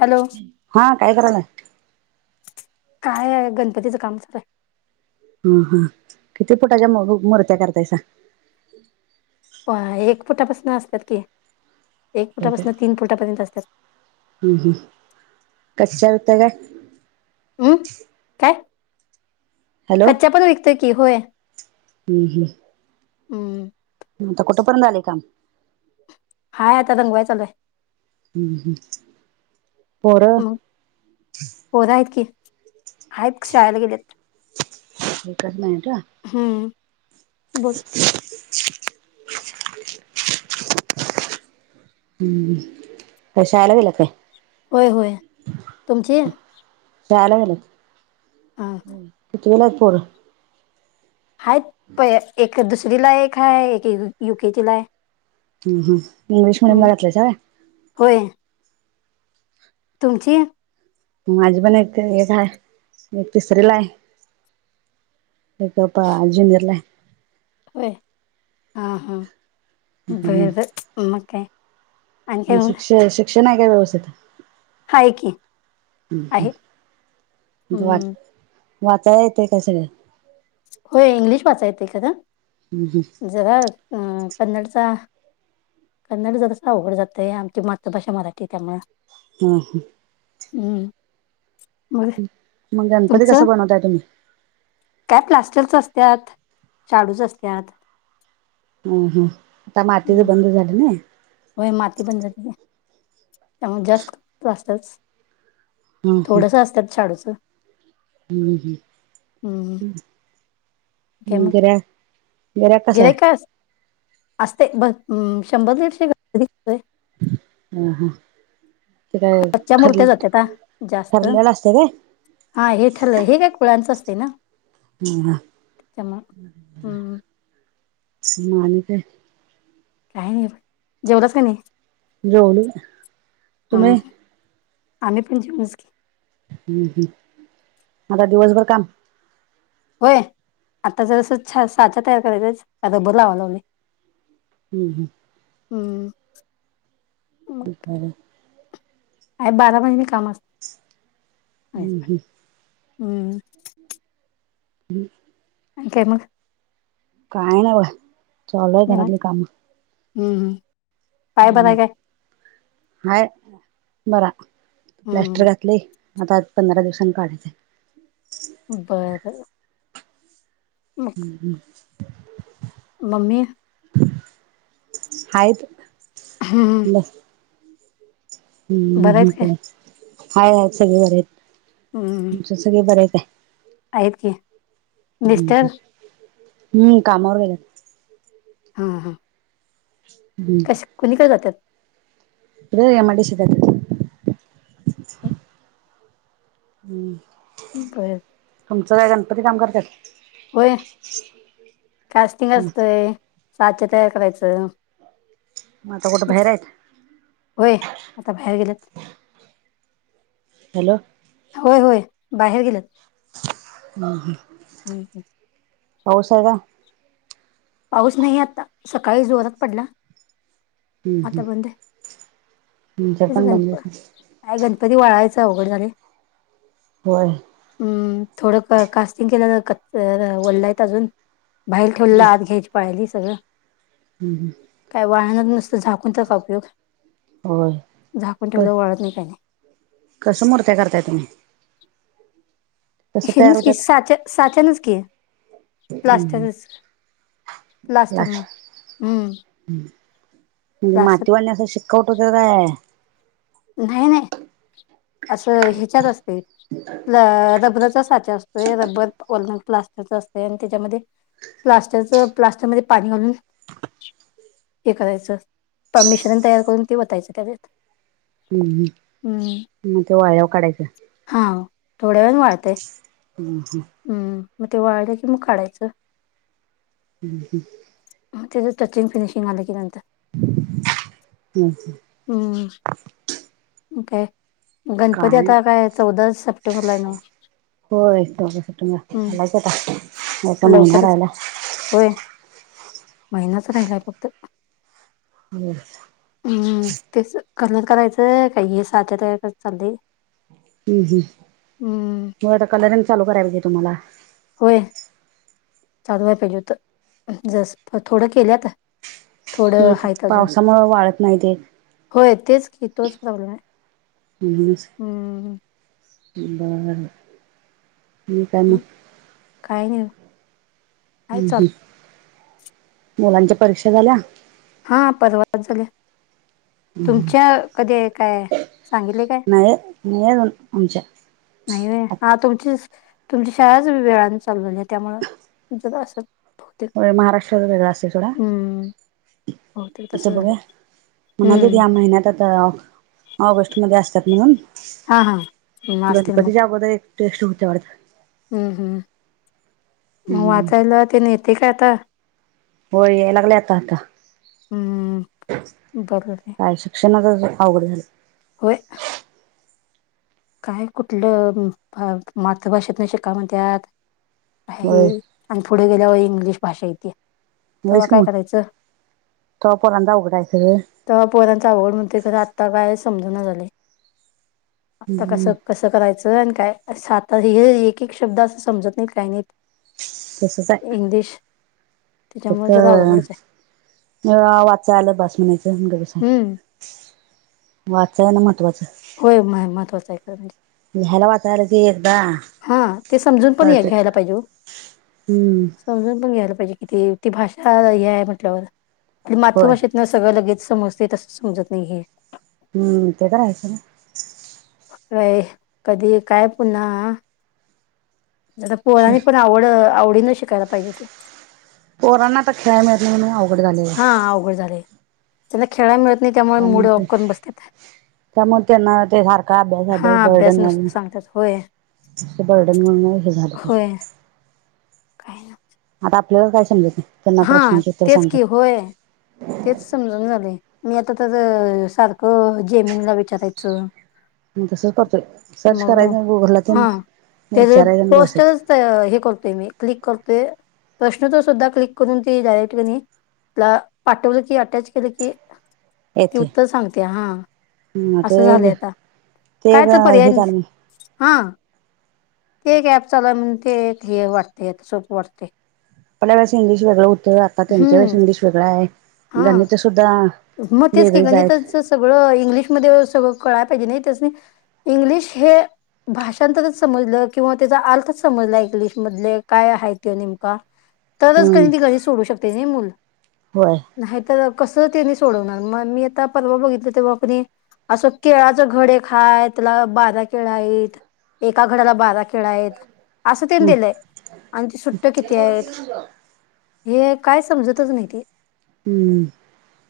Hello हा.. काय करायला? काय नाय.. गणपतीचं काम चालूये. हा हा किती फुटाच्या मूर्त्या करत्यायसा? प एक फुटापासन असत्यात की एक फुटापासन तीन फुटापर्यंत असतात. हा हा कश्यान तव्यात? हम्म.. काय? कच्चा पण विकते की? होय. ह्म्म ह्म्म.. हम्म.. आता कुठपर्यंत आलय काम? हाय आता रंगवाय चालूय. ह्म्म ह्म्म, पोर. पोर आहेत की. आहेत शाळेत गेलेत. एकच हम्म.. [inaudible] बोल ह्म्म.. ते शाळेला व्हय. होय होय तुमची? शाळेला गेलेत. हा कितवीला आहेत पोर? हायेत प एक दुसरीला हाय एक हा, एक युकेजीला आहे. हम्म ह इंग्लिश मीडियम हम्म घातलाईसा? होय. तुमची? माझी पण एक केजीलाच हाय, एक तिसरीला हाय. एक आत्ता ज्युनिअरला हाय. होय, हा हा हं गये बाई म काय? आणि म काय म्हणून शिक्षण, शिक्षण हाय काय व्यवस्थित? हाय की ह्म्म आहे ह्म्म, हम्म [unintelligible] वाचाय येतय का सगळ? होय, इंग्लिश वाचा येतय त्याला. हम्म हम्म. जवळ अ कन्नडचा. कन्नड जरास अवघड जातय, आमची मातृभाषा मराठी त्यामुळ. हम्म हम्म. हम्म. [inaudible] म गणपती कस तुमचं बनवताय तुम्ही? काय प्लास्टीकच असत्यात, शाडूच असत्यात. हम्म हम्म आता मातीचं हम्म बंद झाली ना? होय माती बंद झाली, जास्त प्लास्टरस. हम्म थोडस असत्यात शाडूचं. हम्म हम्म, काय म मग बराय. बरा, कसाये? असत्यात बघ अ शंभर, दीडशे [unintelligible] हम्, ते काय कच्च्या मूर्त्या जात्याता जास्त. ठरठरलेला असते काय? हा हे ठरलय, हे काय कुळांचं असते ना. हम् हा त्यामुळं [inaudible] हम्म मग आणि काय? काही नाही, जेवल्यास का नाही? जेवली ना, हम्म तुम्ही? आम्ही पण जेवलीच की. हम्म हम्म, आता दिवसभर काम? होय आता जरस ते छ साफ-सफाई करायचाच आ रबर लावाय लागलोय. हम् हम्. हम्म. बपरे. [unintelligible] अ बारामध्येज [unintelligible] काम असत, हम्म हम्म हम्म. हम्. आणि काय मग? काय नाही बग चालू हाय घरातली काम. हम् ह. हम् हाय बरा प्लॅस्टर हम्म घातलंय. आता आज पंधरा दिवसांनी काढायचंय. बरं. ह. [inaudible] मम्मी. हायत. हम्. बरं आहेत हम्म [unintelligible] काय अ हाय हाय सगळं हा हम्. सगळं बरेय ताई. आहेत की मिस्टर ह हम्म, कामावरय. अंह हम्. कश्श कोणीकडे जात्यात? नै यमआयडीशीतायत. ह हम्म. कळेल तुमचं काय गणपती काम करत्यात? होय, कास्टिंग असतंय साचा तयार करायचं. म आता कुटं भाहिरेत? व्हय, आता भायेर गेलेत. हॅलो होय होय, बाहेर गेलेत. [inaudible] पाऊसाय का? पाऊस नाही आत्ता, सकाळी जोरात पडला. हम्म हम्म आता बंदय, तुमच्यात पण बंदच [unintelligible] काय गणपती वळायचाय उघड झाली व्हय. हम्, थोडं पा कास्टिंग केलं त कच वल्लऐत अजून, भायेर ठेवलेला आत हेच पाहिली सगळं? ह हं. काय वाळणर नुसतं झाकून त काय उपयोग? होय. झाकून ठेवल्यावर वाळत नाही काही. कसं मूर्त्या करतायतं? तयार हेनच की, होत्यात? साच्या साच्यानंच की. हम्म प्लास्टरच. प्लास्टरनं. हम. मातीवाली असं शिक्कवतो का काय? न्हाई न्हाई, असं ह्याच्यात असतंय. लं र रबराचा साचा अस व्हय रब्बर वरनून प्लास्टरस असतंय आणि त्याच्यामध्ये प्लास्टरचं प्लास्टरमधे पाणी घालून हे करायचं. प मिश्रण तयार करून ते वतायचं त्याज्यात. हम हम. तो वाळ्याव काढायचा. हा थोड्या वेळ वाळतय अं ह हम्म, मग ते वाळलं कि मग काढायचं. अं हम. मग त्याचं टचिंग फिनिशिंग आलं की नंतर [inaudible] हम. हम्. मग काय? गणपती आता काय? चौदा सप्टेबरला हे नव्हं? होय-होय, चौदा सप्टेंबरला आहे. आलायंच आता, एक महिना लवकरच राहिलाय. होय महिनाच राहिलाय फक्त. होय. हम्म, तेच कलर करायचं, का हे साध तयार करायचं हे चाललंय. हम्म-हम्म, हम्म, मग आता कलरिंग चालू करायला पाहिजे तुम्हाला. होय. चालू व्हाय पाहिजे होत. जस, थोडं केल्यात. थोडं नीट हायत अजून. पावसामुळे वाळत नाही ते. होय. तेच की, तोच प्रॉब्लेम आहे. नेहमीच, हम्म, बरं-बरं, आणि काय मगं. काही नाही. हाय चालू. हम्म-हम्म, मुलांच्या परीक्षा झाल्या? हा, परवाच झाल्या. तुमच्या कधी आहे. काय आहे. सांगितले काय? नाही नाही अजून आमच्या नाही बाई, हा तुमचीच तुमची शाळांचं वेळानं चालु झाली, त्यामुळं तुमच्यात असलं. होय. महाराष्ट्राचा वेगळा असतोय थोडा. हम्म बहुतेक तुमचं तसं झालंय बघुया, म्हणालती की हम्म या महिन्यात आता ऑफ ऑगस्ट मध्ये असत्यात म्हणून, हा हा म असतील गणपतीच्या अगोदर एक टेस्ट होत्या वाटतं. हम्म-हम्म, मग हम्म वाचायला तेन येतेय का आता? होय, याय लागलंय आता-आता. हम्म बरोबर आहे काय शिक क्षणांतच आवघडं झालं. होय. काय कुठलं, मातृभाषेतन शिका म्हणत्यात. बाई होय आणि पुढे गेल्यावर इंग्लिश भाषा इत्या. व्हयच की मग, तवा पोरांच अवघड आहे सगळं. तवा पोरांच अवघड म्हणतोय खरं, आता काय समजन झालंय. आता हम्म कसं-कसं करायचं, आणि काय, आसं आता हे एक-एक शब्द असं समजत नाहीत, काय नाहीत. तसंच आहे. पक त्याच्यामुळे जरा अवघडच आहे अ वाचाय आलं बास म्हणायचं, आणि गप बसायचं. हम्म वाचाय येन महत्त्वाचं. होय. महत्वाचं आहे. खरं म्हणजे लिहायल, वाचायला आलं की एखदा हा, ते समजून पण घ्यायला पाहिजे ओ. हम्म समजून पण घ्यायला पाहिजे कि ते, ती भाषा, हे आहे म्हटल्यावर, आपली होय मातृभाषेत ना सगळं लगेच समजते, तसंच समजत नाही हे. हम्म, ते तर आहेच सोडा. होय, कधी काय पुन्हा आत्ता ना पोरनी पण आवड, आवडीन शिकायला पाहिजे ते. पोरांना आता खेळाय मिळ नाही, म्हणनू अवघड झाले. हा अवघड झाले, त्यांना खेळायला मिळत नाही. त्यामुळे मुड ऑप करून बसत. त्यामुळेग त्यांना ते सारखा अभ्यास-अभ्यास हा बर्डन अभ्यास मधून नसतो सांगतात होय. नुसता बर्डन माध्यन झालते. होय काय ला. आता आपल्यालाच काय समजाय नाही. त्यांना हा प्रश्नांचे उत्तर तेच की सांगतात होय तेच समजून झालय. मी आता तर सारखं जेमीनला विचारायचं. तसंच करतोय सर्च कराय मग गुगल ला तीन हा त्याच विचार आणि बसायचं. पोस्टरच हे करतोय मी क्लिक करतोय प्रश्न त सुद्धा क्लिक करून ती डायरेक्ट कणी तला पाठवलं की अटॅच केलं की. ती येते उत्तर सांगते हा असं झालं ते आता ते काय एक तर पर्याय हे झालं हा ते गॅप चाला म्ह ते हे वाटते आ सोप वाटते. आपल्या वेळेस इंग्लिश वेगळा होत आत आ त्यांच्या वेळेस हम्म इंग्लिश वेगळा आहे, हा गणित सुद्धा मग तेच की वेगळेच आहेत. गणिताचं सगळं इंग्लिशमध्ये सगळं कळायला पाहिजे नाही त्यासनी इंग्लिश हे भाषांतरच समजलं किंवा त्याचा अर्थच समजला इंग्लिश मधले काय आहे त नेमका. तरच हम्म कधी ती कशी सोडू शकते नाही मुल. होय. नाही तर कसं त्यांनी सोडवणार मग मी आता परवा बघितलं तेव्हा कनी असं केळाच घड एक हाय तला बादा केळ आहेत. एका घड्याला बारा केळ आहेत, असं त्यांनी हम्म दिलंय आणि ती सुट्ट किती आहेत? हे काय समजतच नाही ते. हम्म.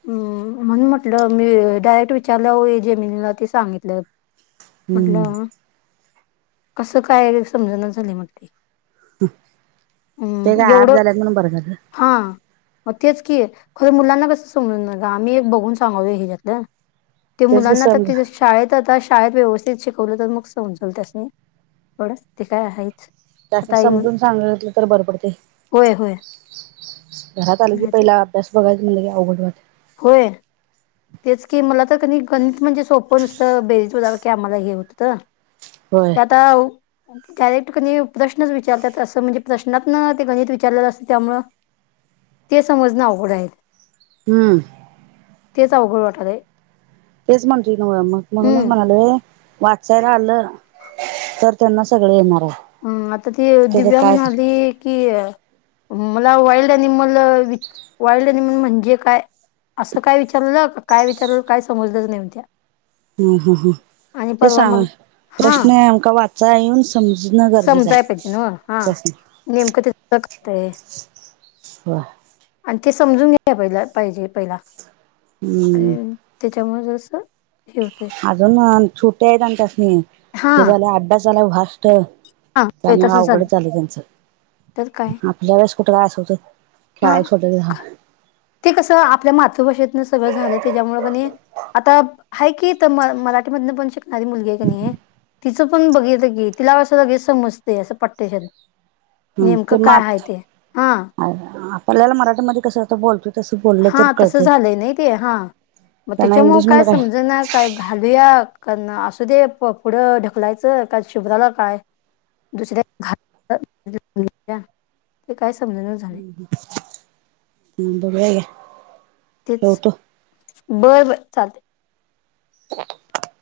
हम म्हणून म्हंटलं मी डायरेक्ट विचारलं हो जेमिनीला ते सांगितलं. [inaudible] म्हटलं कसं काय समजण झाली म्हटली. ते का आपब झाल्या म्हणून बरं झालं. हां. मग तेच की खरं मुलांना कसं समजू नका आम्ही एक बघून सांगवू ह्याच्यातलं. ते तेच ग मुलांना तर समज ते शाळेत आता शाळेत व्यवस्थित शिकवलं तर मग समजवल त्यासनी म थड ते काय आहेच. त्या आता इंग्ल समजून सांगलं तर बर पडते होय होय घरात आल की नाहीच पहिला जस बघायच म्हटले की अवघड वाटतंय. होय. तेच की मला तर कनी गणित म्हणजे सोपं नुसतं बेरीज बला की आम्हाला हे होतं. होय. त्यादाव डायरेक्ट कणी प्रश्नच विचारतात असं म्हणजे प्रश्नातन ते गणित विचारलेलं असत त्यामुळं. ते समजणं अवघडं आहे. हम्म. तेच अवघड वाटले आहे. तेच म्हण न मग म्हणून हम्म म्हणाले. वाचायला आलं तर त्यांना सगळे येणार आहे‌. हम, आता ती दिव्या म्हणाली की मला wild animal which wild animal म्हणजे काय? असं काय विचारलं काय विचारलं काय समजलंच नाही म्हणत्या. ह ह ह आणि ते परवा सांग मग हा प्रश्न आम वाचा येऊन. समजणं गरजेचं समजाय पाहिजे आहे ना हा प्रश्न. नेमकं तथ करतय. वा. आणि ते समजून घ्या पहि पाहिजे पहिला हम्म आणि त्याच्यामुळेच अस अजून छोट्या आहेत आणि त्यासनी हा हे झालं अड्डा झालाय भास त, हा त्यामुळं तसं झालं अवघडच झालंय त्यांच. तर काय आपल्या वेळेस कुठ काय अस हुत? हा खेळाय सोडल की झाल. ते कसं आपल्या मातृभाषेतन सगळं झालं त्याच्यामुळ पण हे आता आहे, की इथं म मराठीमधन पण शिकणारी मुलगी आहे का नयी तिचं पण बघितलंं की, तिला असं लगेच समजतय असं पटशीर नेमक ते काय हाय मात ते, हा [inaudible] आपल्याला मराठीमध्ये कसं आता बोलतोय. हा तसं झालंय नयी ते, हा मग त्यांना त्यािच्यामुळ काय इंग्लिशमध्ये समजना काय घालूया, का ना असू दे प पुढं ढकलायच का, शुभ्राला काय दुसऱ्या घातलं [inaudible] ते काय समजना झालंय. हम्म, बघूया घ्या तेच, ठेवतो बर बर चालतय. [unintelligible]